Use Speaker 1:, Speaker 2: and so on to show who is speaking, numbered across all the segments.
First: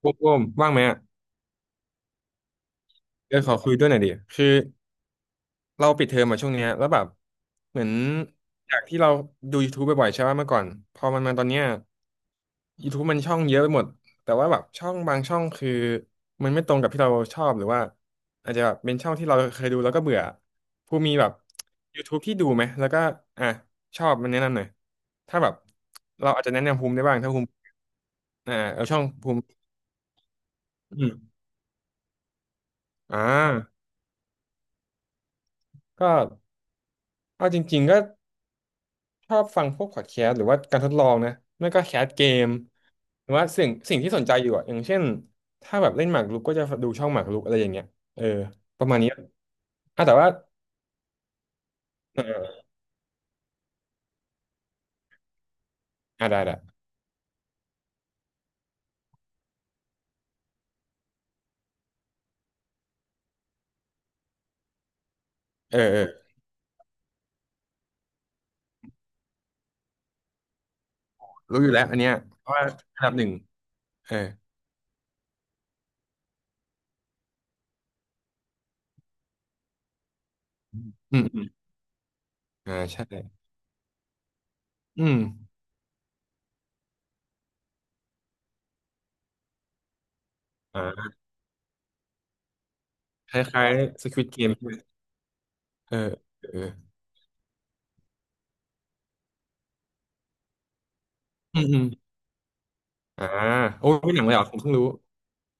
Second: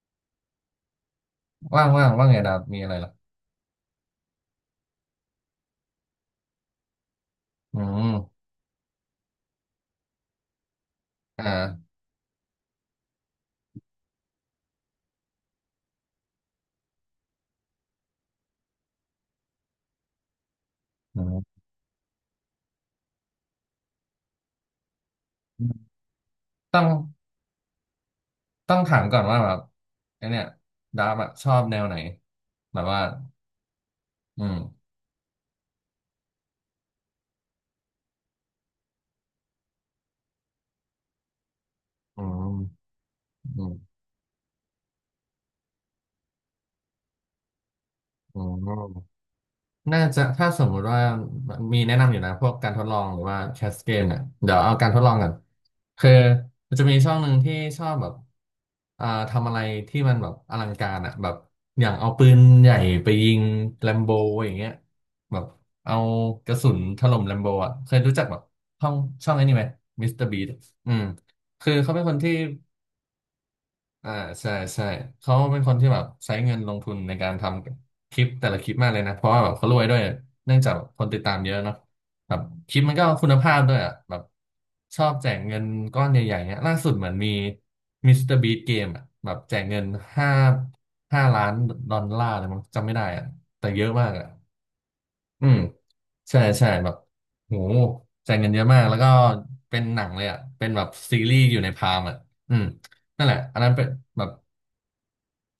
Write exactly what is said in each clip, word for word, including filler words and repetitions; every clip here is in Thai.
Speaker 1: โบมโบมว่างไหมอ่ะ
Speaker 2: ว่างว่างว่างไงดาบมีอะไรเหรอ
Speaker 1: เดี๋ยวขอคุยด้วยหน่อยดิคือเราปิดเทอมมาช่วงเนี้ยแล้วแบบเห
Speaker 2: อื
Speaker 1: มือน
Speaker 2: ม
Speaker 1: จากที่เราดู YouTube บ่อยๆใช่ไหมเมื่อก่อนพอมันมาต
Speaker 2: อ่
Speaker 1: อนเนี้ย
Speaker 2: า
Speaker 1: YouTube มันช่องเยอะไปหมดแต่ว่าแบบช่องบางช่องคือมันไม่ตรงกับที่เราชอบหรือว่าอาจจะแบบเป็นช่องที่เราเคยดูแล้วก็เบื่อผู้มี
Speaker 2: อื
Speaker 1: แบบ
Speaker 2: ม
Speaker 1: YouTube ที่ดูไหมแล้วก็อ่ะชอบมันแนะนำหน่อยถ้าแบบเราอาจจะแนะ
Speaker 2: ต้
Speaker 1: นำ
Speaker 2: อง
Speaker 1: ภูมิได้บ้างถ้าภูมิอ่า
Speaker 2: ต้อง
Speaker 1: เอา
Speaker 2: ถา
Speaker 1: ช่อง
Speaker 2: มก่อน
Speaker 1: ภู
Speaker 2: ว่า
Speaker 1: มิ
Speaker 2: แบบไอเนี่ย
Speaker 1: อื
Speaker 2: ดาบอะ
Speaker 1: ม
Speaker 2: ชอบแนวไหน แบบว่า
Speaker 1: อ่า
Speaker 2: อืม
Speaker 1: ก็เอาจริงๆก็ ชอบฟังพวกพอดแคสต์หรือว่าการทดลองนะไม่ก็แคส
Speaker 2: อื
Speaker 1: เกม
Speaker 2: ม
Speaker 1: หรือว่า
Speaker 2: อื
Speaker 1: สิ่ง
Speaker 2: ม
Speaker 1: สิ่งที่สนใจอยู่อ่ะอย่างเช่นถ้าแบบเล่นหมากรุกก็จะดูช่องหมากรุกอะไรอย่างเงี้ยเออ
Speaker 2: อืม
Speaker 1: ประมาณนี้อ่ะ
Speaker 2: น่า
Speaker 1: แต่
Speaker 2: จะ
Speaker 1: ว่า
Speaker 2: ถ้าสมมุติว่ามีแนะนำอยู่นะพวกการทดลองหรือว่าแคสเกมเนี่ยเดี๋ยวเอาการทดลองก่อนคือ
Speaker 1: อ่ะได้ได้
Speaker 2: มันจะมีช่องหนึ่งที่ชอบแบบอ่าทำอะไรที่มันแบบอลังการอ่ะแบบอย่างเอาปืนใหญ่ไปยิงแลมโบอย่างเงี้ยแบบ
Speaker 1: เออ
Speaker 2: เอา
Speaker 1: เออ
Speaker 2: กระสุนถล่มแลมโบอ่ะเคยรู้จักแบบช่องช่องไอ้นี่ไหมมิสเตอร์บีอืม
Speaker 1: รู้อ
Speaker 2: คื
Speaker 1: ยู่
Speaker 2: อ
Speaker 1: แล้ว
Speaker 2: เขา
Speaker 1: อัน
Speaker 2: เป็น
Speaker 1: เนี้
Speaker 2: ค
Speaker 1: ย
Speaker 2: นที่
Speaker 1: เพราะว่าอันดับหนึ่ง
Speaker 2: อ่า
Speaker 1: เออ
Speaker 2: ใช่ใช่เขาเป็นคนที่แบบใช้เงินลงทุนในการทำคลิปแต่ละคลิปมากเลยนะเพราะว่าแบบเขารวยด้วยเนื่องจากคนติ
Speaker 1: อื
Speaker 2: ด
Speaker 1: ม
Speaker 2: ตาม
Speaker 1: อืม
Speaker 2: เยอะเนาะแบบค
Speaker 1: อ่า
Speaker 2: ลิปมัน
Speaker 1: ใช่
Speaker 2: ก็คุณภาพด้วยอ่ะแบบช
Speaker 1: อื
Speaker 2: อบ
Speaker 1: ม
Speaker 2: แจกเงินก้อนใหญ่ๆเนี้ยล่าสุดเหมือนมีมิสเตอร์บีเกมอ่ะแบบแจกเงินห้า
Speaker 1: อ่า
Speaker 2: ห้าล้านดอลลาร์เลยมั้งจำไม่ได้อ่ะ
Speaker 1: ค
Speaker 2: แต่
Speaker 1: ล้าย
Speaker 2: เยอะ
Speaker 1: ๆ
Speaker 2: มากอ่ะ
Speaker 1: Squid Game ใช่ไหม
Speaker 2: อืม
Speaker 1: เออ
Speaker 2: ใช่
Speaker 1: เอ
Speaker 2: ใช่
Speaker 1: อ
Speaker 2: แบบโหแจกเงินเยอะมากแล้วก็เป็นหนังเลยอ่ะเป็นแบบซีรีส์อ
Speaker 1: เอออื
Speaker 2: ยู่
Speaker 1: ม
Speaker 2: ใน
Speaker 1: อืม
Speaker 2: พามอ่ะอืมนั่
Speaker 1: อ่า
Speaker 2: นแหละอันนั้นเป็น
Speaker 1: โอ้ยไม่ห
Speaker 2: แบ
Speaker 1: นัง
Speaker 2: บ
Speaker 1: เลยเหรอผมเพิ่งรู้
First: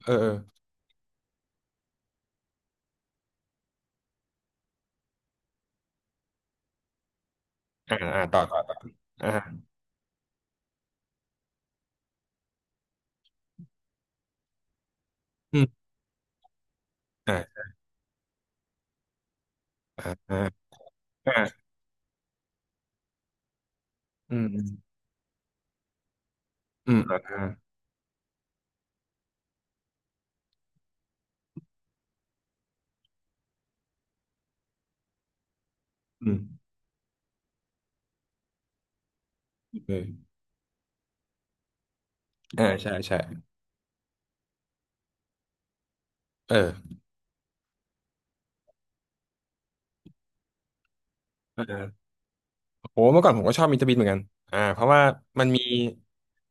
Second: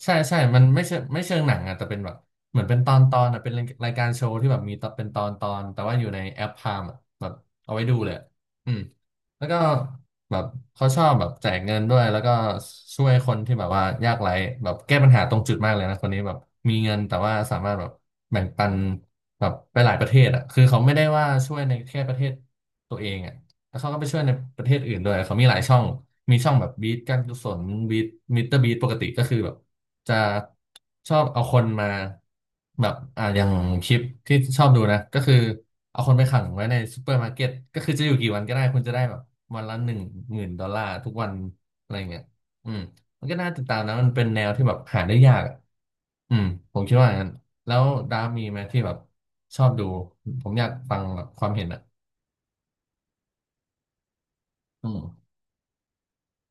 Speaker 1: เอ
Speaker 2: ใช่
Speaker 1: อเออ
Speaker 2: ใช่มันไม่เชิงไม่เชิงหนังอ่ะแต่เป็นแบบเหมือนเป็นตอนตอนอ่ะเป็นรายการโชว์ที่แบบมีตอนเป็นตอนตอนแต่ว่าอยู่ในแอปพามอ่ะแบบเอาไว้ดู
Speaker 1: อ่า
Speaker 2: เลย
Speaker 1: อ่า
Speaker 2: อะ
Speaker 1: ต่อต่อ
Speaker 2: อื
Speaker 1: ต่อ
Speaker 2: ม
Speaker 1: อ่า
Speaker 2: แล้วก็แบบเขาชอบแบบแจกเงินด้วยแล้วก็ช่วยคนที่แบบว่ายากไร้แบบแก้ปัญหาตรงจุด
Speaker 1: อื
Speaker 2: มากเล
Speaker 1: ม
Speaker 2: ยนะคนนี้แบบมีเงินแต่ว่า
Speaker 1: อ่
Speaker 2: สา
Speaker 1: า
Speaker 2: มารถแบบแบ่งปันแบบไปหลายป
Speaker 1: อ่า
Speaker 2: ระเทศ
Speaker 1: อ่า
Speaker 2: อ่ะคือเขาไม่ได้ว่า
Speaker 1: อ่า
Speaker 2: ช่วยในแค่ประเทศตัวเองอ่ะ แล้วเขาก็ไปช่วยใน
Speaker 1: อืม
Speaker 2: ป
Speaker 1: อื
Speaker 2: ระ
Speaker 1: ม
Speaker 2: เทศอื่นด้วยเขามีหลายช่อง มีช่องแบบบี
Speaker 1: อื
Speaker 2: ท
Speaker 1: ม
Speaker 2: กา
Speaker 1: อ่า
Speaker 2: รกุศลบีทมิเตอร์บีทปกติก็คือแบบจะชอบเอาคนมาแบบอ่าอย่างคลิปที่ชอบดูนะก็คือเอาคนไป
Speaker 1: อื
Speaker 2: ขังไว้
Speaker 1: ม
Speaker 2: ในซูเปอร์มาร์เก็ตก็คือจะอยู่กี่วันก็ได้คุณจะได้แบบวันละห
Speaker 1: เอ
Speaker 2: นึ่ง
Speaker 1: อ
Speaker 2: หมื่นดอลลาร์ทุกวันอะไรเงี้ย
Speaker 1: อ่า
Speaker 2: อืม
Speaker 1: ใช่ใช่
Speaker 2: มันก็น่าติดตามนะมันเป็นแนวที่แบบหาได้ยากอะอืม
Speaker 1: เอ
Speaker 2: ผมคิ
Speaker 1: อ
Speaker 2: ดว่าอย่างนั้นแล้วดาฟมีไหมที่แบบชอบดูผมอยากฟังแบบความ
Speaker 1: เอ
Speaker 2: เห็
Speaker 1: อ
Speaker 2: นอ่ะ
Speaker 1: โหเมื่อก่อนผมก็ชอบมิสเตอร์บีนเหมือนกันอ่าเพ
Speaker 2: อื
Speaker 1: ราะ
Speaker 2: ม
Speaker 1: ว่ามันมี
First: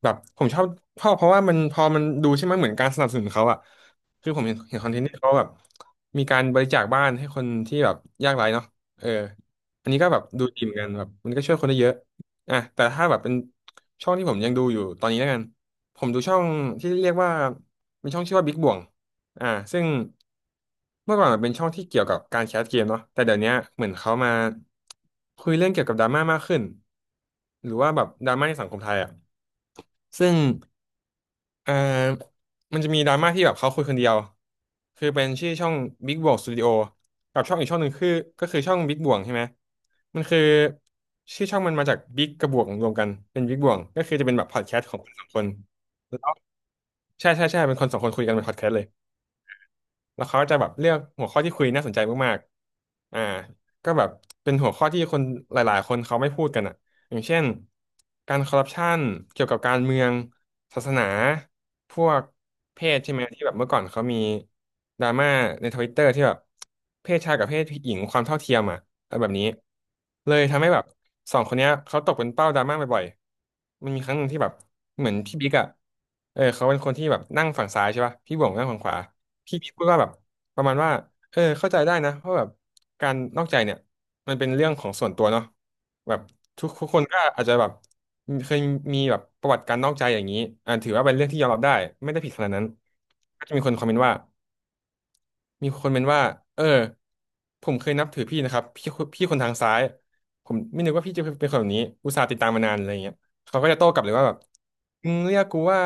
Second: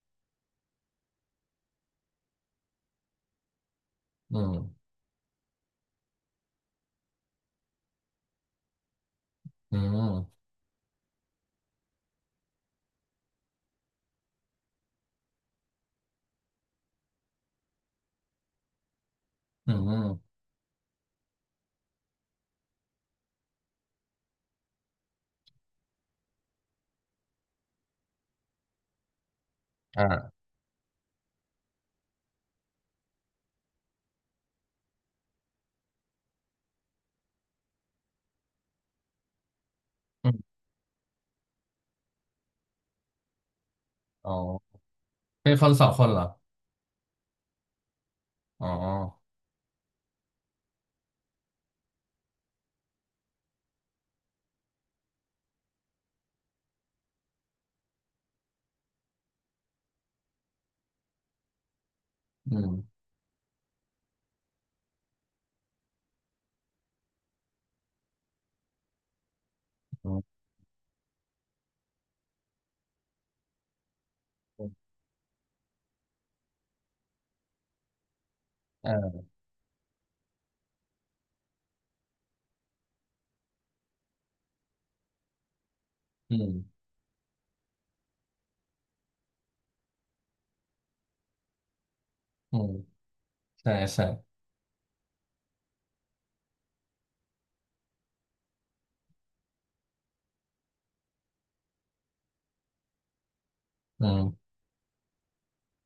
Speaker 1: แบบผมชอบเพราะเพราะว่ามันพอมันดูใช่ไหมเหมือนการสนับสนุนเขาอะคือ
Speaker 2: อื
Speaker 1: ผม
Speaker 2: ม
Speaker 1: เห็นเห็นคอนเทนต์ที่เขาแบบมีการบริจาคบ้านให้คนที่แบบยากไร้เนาะเออ
Speaker 2: อื
Speaker 1: อันนี้ก็แบบ
Speaker 2: ม
Speaker 1: ดูดีเหมือนกันแบบมันก็ช่วยคนได้เยอะอ่ะแต่ถ้าแบบเป็นช่องที่ผมยังดูอยู่ตอนนี้แล้วกันผมดูช่องที่เรียกว่าเป็นช่องชื่อว่าบิ๊กบ่วง อ่า
Speaker 2: อื
Speaker 1: ซึ่ง
Speaker 2: ม
Speaker 1: เมื่อก่อนมันเป็นช่องที่เกี่ยวกับการแคสเกมเนาะแต่เดี๋ยวเนี้ยเหมือนเขามาคุยเรื่องเกี่ยวกับดราม่ามากขึ้นหรือว่าแบบดราม่าในสังคมไทยอ่ะซึ่
Speaker 2: อ่า
Speaker 1: งอ่ามันจะมีดราม่าที่แบบเขาคุยคนเดียวคือเป็นชื่อช่อง Big Bang Studio กับช่องอีกช่องหนึ่งคือก็คือช่อง Big Bang ใช่ไหมมัน
Speaker 2: อื
Speaker 1: คือ
Speaker 2: ม
Speaker 1: ชื่อช่องมันมาจาก Big กับบวกรวมกันเป็น Big Bang ก็คือจะ
Speaker 2: อ๋
Speaker 1: เป็นแบบพอด
Speaker 2: อ
Speaker 1: แคสต์ของคนสองคน
Speaker 2: เป็นคนสองคน
Speaker 1: แล้
Speaker 2: เหรอ
Speaker 1: วใช่ใช่ใช่เป็นคนสองคนคุยกันเป็นพอดแค
Speaker 2: อ๋อ
Speaker 1: สต์เลย แล้วเขาก็จะแบบเลือกหัวข้อที่คุยน่าสนใจมากๆอ่าก็แบบเป็นหัวข้อที่คนหลายๆคนเขาไม่พูดกันอ่ะอย่างเช่นการคอร์รัปชันเกี่ยวกับการเมืองศาสนาพวก
Speaker 2: อืม
Speaker 1: เพศใช่ไหมที่แบบเมื่อก่อนเขามีดราม่าในทวิตเตอร์ที่แบบเพศชายกับเพศหญิงความเท่าเทียมอ่ะอะไรแบบนี้
Speaker 2: อืม
Speaker 1: เลยทำให้แบบสองคนเนี้ยเขาตกเป็นเป้าดราม่าบ่อยๆ มันมีครั้งหนึ่งที่แบบเหมือนพี่บิ๊กอ่ะเออเขาเป็นคนที่แบบนั่งฝั่งซ้ายใช่ป่ะพี่บ่วงนั่งฝั่งขวา
Speaker 2: อ่า
Speaker 1: พี่พี่พูดว่าแบบประมาณว่าเออเข้าใจได้นะเพราะแบบการนอกใจเนี่ยมันเป็นเรื่องของส่วนตัวเนาะแบบ
Speaker 2: อื
Speaker 1: ทุก
Speaker 2: ม
Speaker 1: ทุกคนก็อาจจะแบบมีเคยมีแบบประวัติการนอกใจอย่างนี้อ่าถือว่าเป็นเรื่องที่ยอมรับได้ไม่ได้ผิดขนาด
Speaker 2: อื
Speaker 1: นั้น
Speaker 2: ม
Speaker 1: ก็จะมี
Speaker 2: ใช่
Speaker 1: คนคอมเมน
Speaker 2: ใช่
Speaker 1: ต์ว่า มีคนเป็นว่าเออผมเคยนับถือพี่นะครับพี่พี่คนทางซ้ายผมไม่นึกว่าพี่จะเป็นคนแบบนี้อุตส่าห์ติดตามมานานอะไรเงี้ยเขาก็จะโต้กลั
Speaker 2: อื
Speaker 1: บเลยว่าแบบ
Speaker 2: ม
Speaker 1: มึงเรียกกูว่า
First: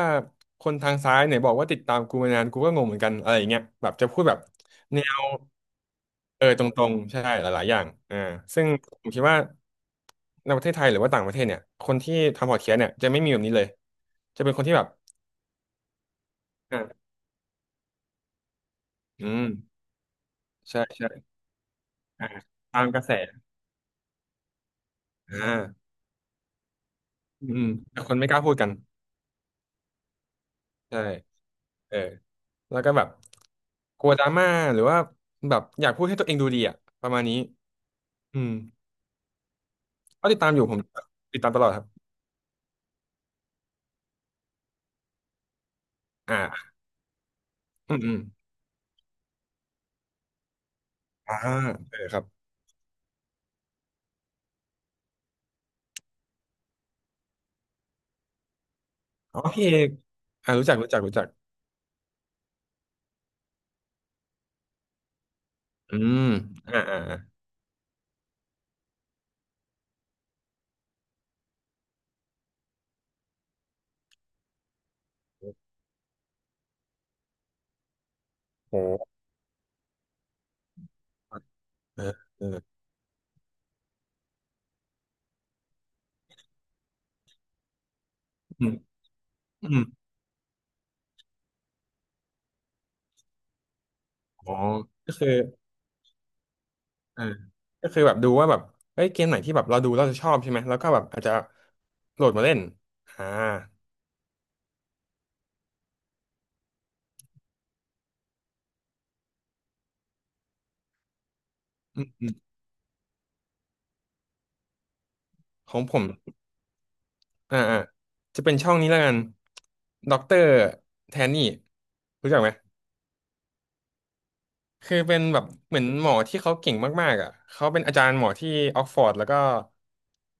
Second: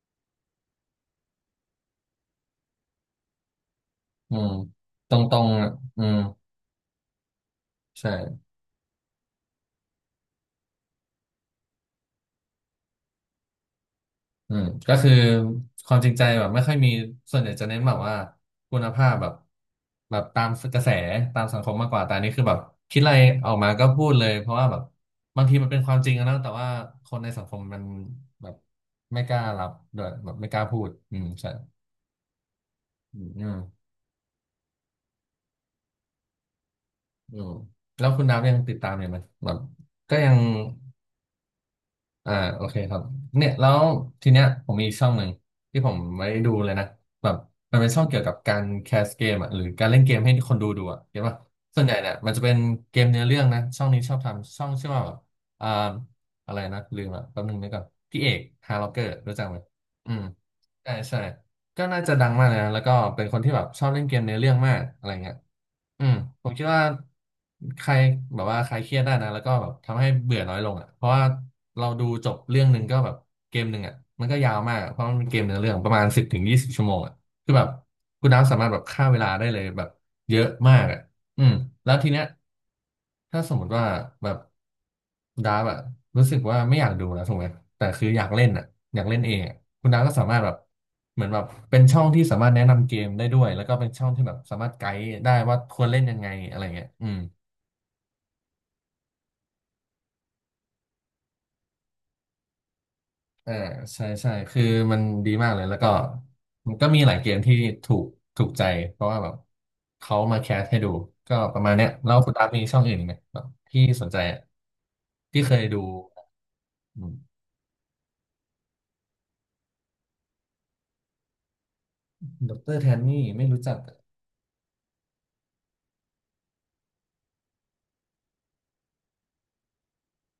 Speaker 1: คนทางซ้ายไหนบอกว่าติดตามกูมานานกูก็งงเหมือนกันอะไรอย่างเงี้ยแบบจะพูดแบ
Speaker 2: อื
Speaker 1: บ
Speaker 2: ม
Speaker 1: แน
Speaker 2: ตรง
Speaker 1: ว
Speaker 2: ตรงอ่ะอืม
Speaker 1: เออตรงๆใช่หลายๆอย่างอ่า
Speaker 2: ใช่
Speaker 1: ซึ่งผมคิดว่าในประเทศไทยหรือว่าต่างประเทศเนี่ยคนที่ทำพอดแคสต์เนี่ยจะไม่มีแบบนี้เลยจะเป็
Speaker 2: อื
Speaker 1: นค
Speaker 2: ม
Speaker 1: นที่แบบ
Speaker 2: ก็คือความจริงใจแบบไม่ค่อยมี
Speaker 1: อ่า
Speaker 2: ส่วนใหญ่จะเน้นแบบว่าคุณภาพ
Speaker 1: อื
Speaker 2: แบบ
Speaker 1: ม
Speaker 2: แบบตามก
Speaker 1: ใช่
Speaker 2: ระแส
Speaker 1: ใช่
Speaker 2: ตามสังคมมากกว่า แต่อัน
Speaker 1: อ่า
Speaker 2: นี้คือแบบ
Speaker 1: ตาม
Speaker 2: คิ
Speaker 1: ก
Speaker 2: ด
Speaker 1: ระ
Speaker 2: อะ
Speaker 1: แส
Speaker 2: ไรออกมาก็พูดเลย เพราะว่าแบบ
Speaker 1: อ่
Speaker 2: บางทีมันเป็น
Speaker 1: า
Speaker 2: ความจริงอะนะแต่ว่าคนในสัง
Speaker 1: อื
Speaker 2: คม
Speaker 1: ม
Speaker 2: มัน
Speaker 1: แต่คนไม่กล้า
Speaker 2: แบ
Speaker 1: พู
Speaker 2: บ
Speaker 1: ดกัน
Speaker 2: ไม่กล้ารับด้วยแบบไม่กล้าพูด
Speaker 1: ใช่
Speaker 2: อืมใช่
Speaker 1: เออแล้วก็แบบ
Speaker 2: อืมอืม
Speaker 1: กลัวดราม่าหรือว่าแบบอยากพูดให้ตัวเองดูดีอ่ะประมาณ
Speaker 2: อื
Speaker 1: นี้
Speaker 2: มแล้วคุณดั
Speaker 1: อื
Speaker 2: บ
Speaker 1: ม
Speaker 2: ยังติดตามอยู่ไหมแบบก็
Speaker 1: ก็
Speaker 2: ยัง
Speaker 1: ติดตามอยู่ผมติดตามตลอดครับ
Speaker 2: อ่าโอเคครับเนี่ยแล้วทีเนี้ยผมมีอีกช่องหนึ่งที่ผมไม่
Speaker 1: อ่
Speaker 2: ดู
Speaker 1: า
Speaker 2: เลยนะแบบมันเป็น
Speaker 1: อืม
Speaker 2: ช่อง
Speaker 1: อื
Speaker 2: เกี่
Speaker 1: ม
Speaker 2: ยวกับการแคสเกมอ่ะหรือการเล่นเกมให้คนดูดูอ่ะเห็นป่ะ
Speaker 1: อ่า
Speaker 2: ส่วนใหญ่
Speaker 1: เออ
Speaker 2: เนี่ย
Speaker 1: ครับ
Speaker 2: มันจะเป็นเกมเนื้อเรื่องนะช่องนี้ชอบทำช่องชื่อว่าแบบอ่าอะไรนะลืมอ่ะแป๊บนึงนึกก่อนพี่เอกฮาร์ล็อกเกอร์รู้
Speaker 1: อ๋อ
Speaker 2: จักไหม
Speaker 1: พี่เอก
Speaker 2: อืม
Speaker 1: อ่ารู้จักรู้
Speaker 2: ใช่
Speaker 1: จักรู้
Speaker 2: ใช่
Speaker 1: จัก
Speaker 2: ก็น่าจะดังมากเลยนะแล้วก็เป็นคนที่แบบชอบเล่นเกมเนื้อเรื่องมากอะไรเงี้ย
Speaker 1: อื
Speaker 2: อืม
Speaker 1: ม
Speaker 2: ผมคิด
Speaker 1: อ่า
Speaker 2: ว่า
Speaker 1: อ่าอ่า
Speaker 2: ใครแบบว่าใครเครียดได้นะแล้วก็แบบทำให้เบื่อน้อยลงอ่ะเพราะว่าเราดูจบเรื่องหนึ่งก็แบบเกมหนึ่งอ่ะมันก็ยาวมากอะเพราะมันเป็นเกมเนื้อเรื่องประมาณสิบถึงยี่สิบชั่วโมงอ่ะคือแบบคุณน้ำสามารถ
Speaker 1: โห
Speaker 2: แบบฆ่าเวลาได้เลยแบบเยอะมากอ่ะ อืมแล้ว
Speaker 1: เอ
Speaker 2: ที
Speaker 1: อ
Speaker 2: เนี้ย
Speaker 1: เออ
Speaker 2: ถ้าสมมติว่าแบบดาร์ฟอะรู้สึกว่าไม่อยากดูนะถูกไหมติแต่คืออยากเล่นอะ
Speaker 1: อืม
Speaker 2: อยากเล่นเองอะ
Speaker 1: อืม
Speaker 2: คุณดาร์ฟก็สามารถแบบเหมือนแบบเป็นช่องที่สามารถแนะนำเกมได้ด้วยแล้วก็เป็นช่องที่แบบ
Speaker 1: อ๋
Speaker 2: สา
Speaker 1: อ
Speaker 2: มารถไกด์
Speaker 1: ก็คือ
Speaker 2: ได้ว่าควรเล่นยังไงอะไรเงี้ยอืม
Speaker 1: อ่าก็คือแบบดูว่าแบบเฮ้ยเกมไหนที่แบบเราดูเราจะชอบใช่ไหมแล้วก็แบบอาจจะโหลดมาเล่นอ่า
Speaker 2: เออใช่ใช่คือมันดีมากเลยแล้วก็มันก็มีหลายเกมที่ถูกถูกใจเพราะว่าแบบเขามาแคสให้ดูก็ประมาณเนี้ย
Speaker 1: อืม
Speaker 2: แล้ว
Speaker 1: อื
Speaker 2: คุณ
Speaker 1: ม
Speaker 2: ดาฟมีช่องอื่นอีกไหมแบบที่สนใจอะที่เคย
Speaker 1: ข
Speaker 2: ดู
Speaker 1: องผม อ่าอ่าจะเป็นช่องนี้แล้วกันด็อกเตอร์แทนนี่รู้จักไหม
Speaker 2: ดอกเตอร์แทนนี่ไม่รู้จักอะ
Speaker 1: คือเป็นแบบเหมือนหมอที่เขาเก่งมากๆอ่ะเขาเป็นอาจารย์หมอที่ออกฟอร์ดแล้วก็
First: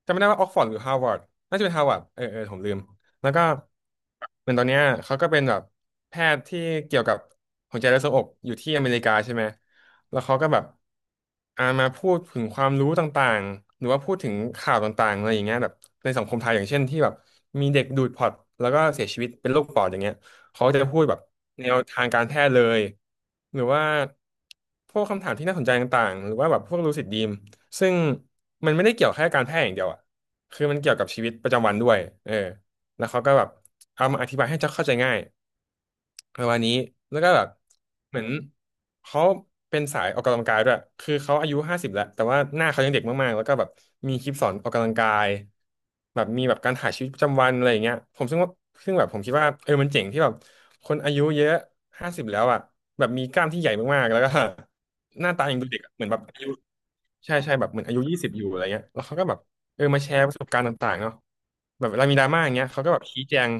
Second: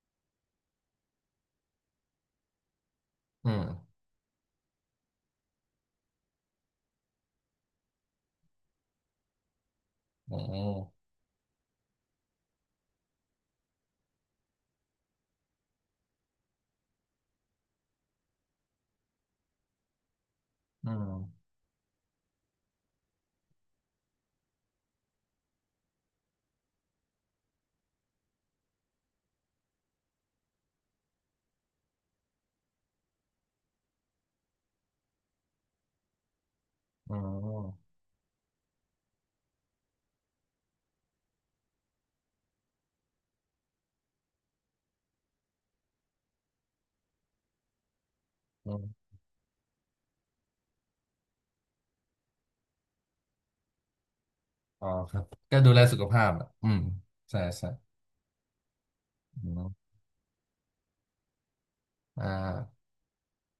Speaker 1: จำไม่ได้ว่าออกฟอร์ดหรือฮาร์วาร์ดน่าจะเป็นฮาร์วาร์ดเออเออผมลืมแล้วก็
Speaker 2: อืม
Speaker 1: เหมือนตอนเนี้ยเขาก็เป็นแบบแพทย์ที่เกี่ยวกับหัวใจและทรวงอกอยู่ที่อเมริกาใช่ไหมแล้ว
Speaker 2: อื
Speaker 1: เขาก็แบบ
Speaker 2: ม
Speaker 1: อ่ามาพูดถึงความรู้ต่างๆหรือว่าพูดถึงข่าวต่างๆอะไรอย่างเงี้ยแบบในสังคมไทยอย่างเช่นที่แบบมีเด็กดูดพอร์ตแล้วก็เสียชีวิตเป็นโรคปอดอย่างเงี้ย เขาจะ
Speaker 2: อื
Speaker 1: พูดแบบ
Speaker 2: ม
Speaker 1: แนวทางการแพทย์เลยหรือว่าพวกคำถามที่น่าสนใจต่างๆหรือว่าแบบพวกลูซิดดรีมซึ่งมันไม่ได้เกี่ยวแค่การแพทย์อย่างเดียวอ่ะคือมันเกี่ยวกับชีวิตประจำวันด้วยเออแล้วเขาก็แบบเอามาอธิบายให้เข้าใจง่าย ประมาณนี้
Speaker 2: อื
Speaker 1: แล้วก็แบบ
Speaker 2: ม
Speaker 1: เหมือนเขาเป็นสายออกกำลังกายด้วยคือเขาอายุห้าสิบแล้วแต่ว่าหน้าเขายังเด็กมากๆแล้วก็แบบมีคลิปสอนออกกำลังกายแบบมีแบบการถ่ายชีวิตประจำวันอะไรอย่างเงี้ยผมซึ่งว่า
Speaker 2: อื
Speaker 1: ซึ่งแบบ
Speaker 2: ม
Speaker 1: ผมคิดว่าเออมันเจ๋งที่แบบคนอายุเยอะห้าสิบแล้วอ่ะแบบมีกล้ามที่ใหญ่มากๆแล้วก็
Speaker 2: อ๋อครั บ
Speaker 1: หน้าตายั
Speaker 2: ก็
Speaker 1: งดู
Speaker 2: ดู
Speaker 1: เด็
Speaker 2: แล
Speaker 1: กอะ
Speaker 2: สุ
Speaker 1: เห
Speaker 2: ข
Speaker 1: มือนแบบ
Speaker 2: ภาพ
Speaker 1: อา
Speaker 2: อ่ะ
Speaker 1: ยุ
Speaker 2: อืม
Speaker 1: ใช่
Speaker 2: ใช่
Speaker 1: ใช่แบ
Speaker 2: ใช่
Speaker 1: บเหมือนอายุยี่สิบอยู่อะไรเงี้ยแล้วเขาก็แบบ
Speaker 2: อืม
Speaker 1: เออมาแชร์ประสบการณ์ต่างๆเนาะแบบเวลามีด
Speaker 2: อ่
Speaker 1: ราม่าอย่างเงี้ยเขา
Speaker 2: า
Speaker 1: ก็แบบชี้แจง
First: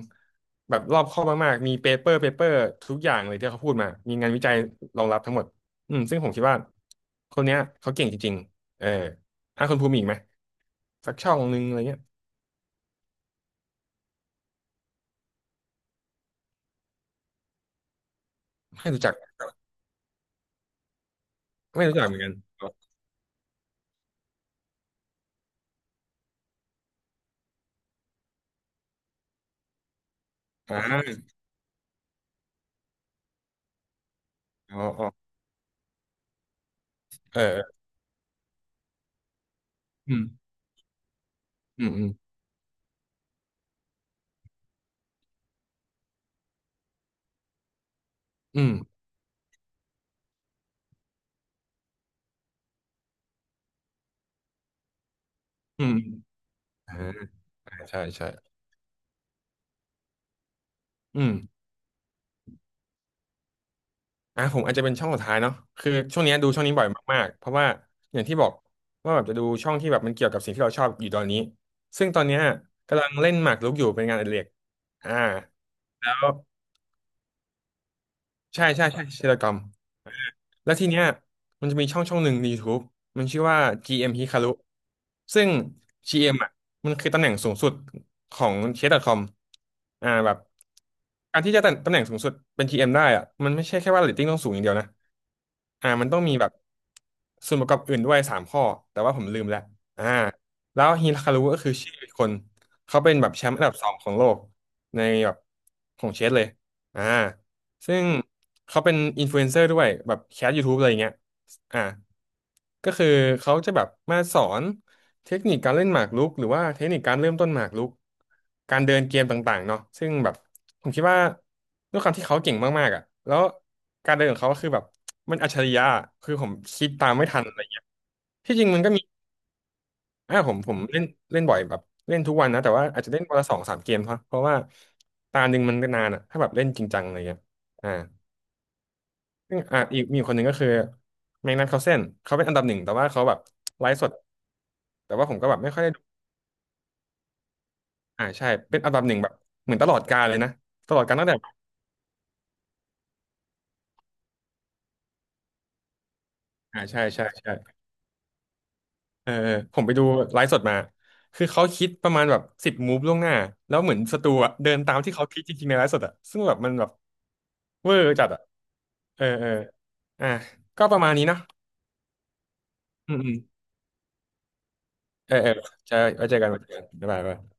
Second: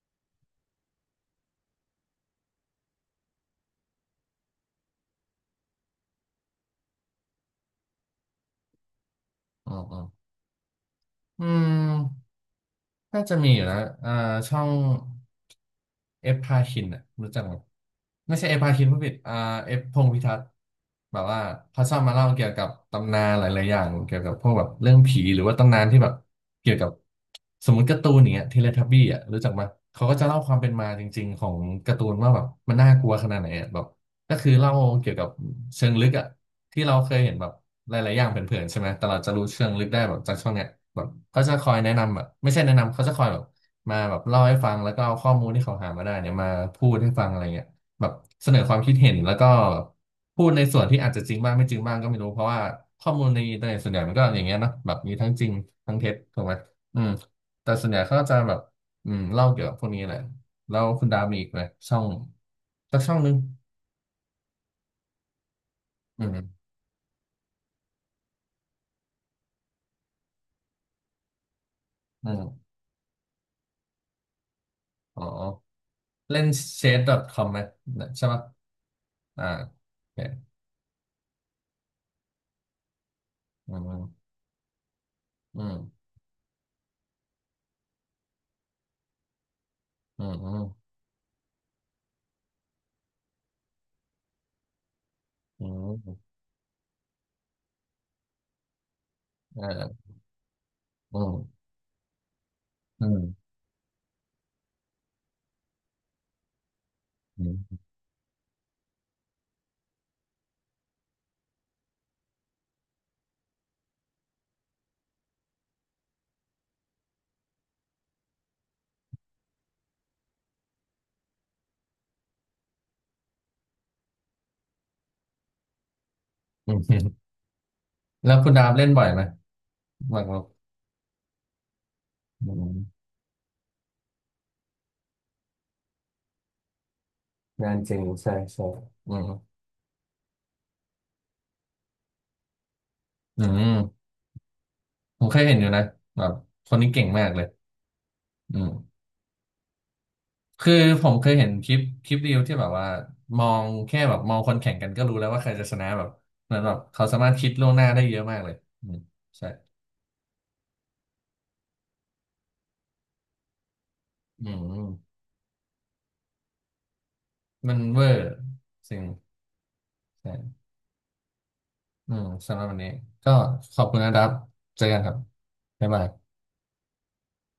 Speaker 1: แบบรอบคอบมากๆมีเปเปอร์เปเปอร์ทุกอย่างเลยที่เขาพูดมามีงานวิจัยรองรับทั้งหมดอืมซึ่งผมคิดว่าคนเนี้ยเขาเก่งจริงๆเออถ้า
Speaker 2: อื
Speaker 1: คน
Speaker 2: ม
Speaker 1: ภู
Speaker 2: อื
Speaker 1: มิอี
Speaker 2: ม
Speaker 1: กไหมสักช่อง
Speaker 2: อื
Speaker 1: นึง
Speaker 2: ม
Speaker 1: อะไรเงี้ย
Speaker 2: น่าจะมีอยู่นะอ่าช่องเอฟพาคินอ่ะรู้จักไหมไม่ใช่เอฟพาคิน
Speaker 1: ไม่
Speaker 2: ผู้
Speaker 1: รู้
Speaker 2: ผิ
Speaker 1: จั
Speaker 2: ด
Speaker 1: ก
Speaker 2: อ่าเอฟพงษ์พิทักษ์แบบว่าเขา
Speaker 1: ไม่
Speaker 2: ช
Speaker 1: รู้
Speaker 2: อบ
Speaker 1: จัก
Speaker 2: มา
Speaker 1: เหมือน
Speaker 2: เล่า
Speaker 1: กัน
Speaker 2: เกี่ยวกับตำนานหลายๆอย่างเกี่ยวกับพวกแบบเรื่องผีหรือว่าตำนานที่แบบเกี่ยวกับสมมติการ์ตูนอย่างเงี้ยเทเลทับบี้อ่ะรู้จักไหมเขาก็จะเล่าความเป็น
Speaker 1: อ่
Speaker 2: มาจริง
Speaker 1: า
Speaker 2: ๆ ของการ์ตูนว่าแบบมันน่ากลัวขนาดไหนอะแบบ ก็คือเล่า
Speaker 1: อ๋ออ๋อ
Speaker 2: เกี่ยวกับเชิงลึกอะที่เราเคยเห็นแบบ
Speaker 1: เออ
Speaker 2: หลายๆอย่างเผินๆใช่ไหมแต่เราจะรู้เชิงลึกได้
Speaker 1: เออ
Speaker 2: แบ
Speaker 1: อื
Speaker 2: บ
Speaker 1: ม
Speaker 2: จากช่วงเนี้ยแบบเขาจะคอย
Speaker 1: อื
Speaker 2: แนะ
Speaker 1: มอืม
Speaker 2: นำแบบไม่ใช่แนะนำเขาจะคอยแบบมาแบบเล่าให้ฟังแล้วก็เอาข้อมูลที่เขาหามาได้เนี่ยมาพูดให้ฟังอะไรเงี้ยแบบเสน
Speaker 1: อื
Speaker 2: อความคิด
Speaker 1: ม
Speaker 2: เห็นแล้วก็พูดในส่วนที่อาจจะจริงบ้างไม่จริงบ้างก็ไม่รู้เพราะว่าข้อมูลในอินเทอร์เน็ตส่วนใหญ่มันก็อย่างเงี้ยเนาะแบบมีทั้งจริง
Speaker 1: อื
Speaker 2: ทั้
Speaker 1: ม
Speaker 2: งเท็จถูกไหม
Speaker 1: อ่า
Speaker 2: อืมแต่ส่วนให
Speaker 1: ใช่
Speaker 2: ญ่เขาก็
Speaker 1: ใช่
Speaker 2: จะแบบอืมเล่าเกี่ยวกับพวกนี้แหละแล้วคุณดาว
Speaker 1: อืม
Speaker 2: มีอีกไหมช่องสักช่องนึง
Speaker 1: อ่ะผมอาจจะเป็นช่องสุดท้ายเนาะคือช่ว
Speaker 2: อื
Speaker 1: งเนี้ยดูช่อง
Speaker 2: ม
Speaker 1: นี้บ่อยมากๆเพราะว่าอย่างที่บอกว่าแบบจะดูช่องที่แบบมันเกี่ยวกับสิ่งที่เราชอบอยู่ตอนนี้ซึ่งตอน
Speaker 2: อื
Speaker 1: เนี้ย
Speaker 2: ม
Speaker 1: กำลังเล่นหมากรุกอยู่เป็นงานอดิเรกอ่า
Speaker 2: อ๋อ
Speaker 1: แล้ว
Speaker 2: เล่น ซี เอช ดอทคอมไหมใช่ปะ
Speaker 1: ใช่ใช่ใช่เชล
Speaker 2: อ่า
Speaker 1: กอม
Speaker 2: โอเค
Speaker 1: แล้วทีเนี้ยมันจะมีช่องช่องหนึ่งใน y ู u มันชื่อว่า
Speaker 2: อื
Speaker 1: จี เอ็ม
Speaker 2: ม
Speaker 1: Hikaru ซึ่ง
Speaker 2: อืม
Speaker 1: จี เอ็ม อมอ่ะมันคือตำแหน่งสูงสุดของเชฟด .com อมอ่า
Speaker 2: อื
Speaker 1: แบ
Speaker 2: ม
Speaker 1: บ
Speaker 2: อืม
Speaker 1: การที่จะตำตำแหน่งสูงสุดเป็น จี เอ็ม ได้อ่ะมันไม่ใช่แค่ว่าเรตติ้งต้องสูงอย่างเดียวนะ
Speaker 2: อื
Speaker 1: อ่ามันต้องมี
Speaker 2: ม
Speaker 1: แบบส่วนประกอบอื่นด้วยสามข้อแต่ว่าผมลืมแล้วอ่า
Speaker 2: เออ
Speaker 1: แล้วฮิ
Speaker 2: อื
Speaker 1: คารุก็
Speaker 2: ม
Speaker 1: คือชื่ออีกคนเขา
Speaker 2: อื
Speaker 1: เป็น
Speaker 2: ม
Speaker 1: แบบแชมป์อันดับสองของโลกในแบบของเชสเลยอ่า
Speaker 2: อืม
Speaker 1: ซึ่งเขาเป็นอินฟลูเอนเซอร์ด้วยแบบแคส YouTube อะไรอย่างเงี้ยอ่าก็คือเขาจะแบบมาสอนเทคนิคการเล่นหมากรุกหรือว่าเทคนิคการเริ่มต้นหมากรุกการเดินเกมต่างๆเนาะซึ่งแบบผมคิดว่าด้วยความที่เขาเก่งมากๆอ่ะแล้วการเดินของเขาก็คือแบบมันอัจฉริยะคือผม
Speaker 2: อื
Speaker 1: คิดตามไม่
Speaker 2: ม
Speaker 1: ทันอะไรเงี้ย
Speaker 2: แล้วคุณ
Speaker 1: ที่จ
Speaker 2: ดา
Speaker 1: ริง
Speaker 2: ม
Speaker 1: มัน
Speaker 2: เล่น
Speaker 1: ก็มี
Speaker 2: บ่อยไหมบ่อยค
Speaker 1: อ่า
Speaker 2: รับ
Speaker 1: ผมผมเล่นเล่นบ่อยแบบเล่นทุกวั
Speaker 2: อื
Speaker 1: นนะแต่ว่าอาจ
Speaker 2: ม
Speaker 1: จะเล่นวันละสองสามเกมเพราะเพราะว่าตาหนึ่งมันก็นานอ่ะถ้าแบบเล่นจริงจังอะไรเงี้ย
Speaker 2: งาน
Speaker 1: อ่า
Speaker 2: จริงใช่ใช่อืม
Speaker 1: ซึ่งอ่ะอีกมีคนหนึ่งก็คือแมกนัสคาร์ลเซนเขาเป็นอันดับหนึ่งแต่ว่าเขาแบบ
Speaker 2: อืม
Speaker 1: ไลฟ์สดแต่
Speaker 2: ผ
Speaker 1: ว่า
Speaker 2: ม
Speaker 1: ผ
Speaker 2: เค
Speaker 1: ม
Speaker 2: ย
Speaker 1: ก็
Speaker 2: เห็
Speaker 1: แบ
Speaker 2: น
Speaker 1: บ
Speaker 2: อยู่
Speaker 1: ไม่ค่อ
Speaker 2: นะ
Speaker 1: ยได้ดู
Speaker 2: แบบคนนี้เก่งมากเลย
Speaker 1: อ่าใช่
Speaker 2: อื
Speaker 1: เป็นอัน
Speaker 2: ม
Speaker 1: ดับหนึ่งแบบเหมือนตลอดกาลเลยนะ
Speaker 2: คือ
Speaker 1: ตลอ
Speaker 2: ผ
Speaker 1: ดกา
Speaker 2: ม
Speaker 1: ล
Speaker 2: เค
Speaker 1: ตั้ง
Speaker 2: ย
Speaker 1: แต่
Speaker 2: เห็นคลิปคลิปเรียวที่แบบว่ามองแค่แบบมองคนแข่งกันก็รู้แล้วว่าใครจะชนะแบบเหมือนแบบ
Speaker 1: อ่าใช่
Speaker 2: เขาสา
Speaker 1: ใช่
Speaker 2: มารถคิดล่วง
Speaker 1: ใช่
Speaker 2: หน้าได้เยอะมากเลยอืม
Speaker 1: เออ
Speaker 2: ใช่
Speaker 1: เออผมไปดูไลฟ์สดมาคือเขาคิดประมาณแบบสิบมูฟล่วงหน้าแล้วเหมือนสตู
Speaker 2: อื
Speaker 1: อะเดินตามที่
Speaker 2: ม
Speaker 1: เขาคิดจริงๆในไลฟ์สดอะซึ่งแบบมันแบบ
Speaker 2: มัน
Speaker 1: เวอ
Speaker 2: เว
Speaker 1: ร์
Speaker 2: อร์
Speaker 1: จัดอะ
Speaker 2: สิ่ง
Speaker 1: เออเอออ่ะ
Speaker 2: ใช่
Speaker 1: ก็ประมาณนี้เนอะ
Speaker 2: อืมสำหรับวันนี้
Speaker 1: อืมอื
Speaker 2: ก็
Speaker 1: ม
Speaker 2: ขอบคุณนะครับเจอกันครับ
Speaker 1: เออเออ
Speaker 2: บ๊าย
Speaker 1: ใช่
Speaker 2: บา
Speaker 1: ไว้เจ
Speaker 2: ย
Speaker 1: อกันไว้เจอกันบ๊ายบาย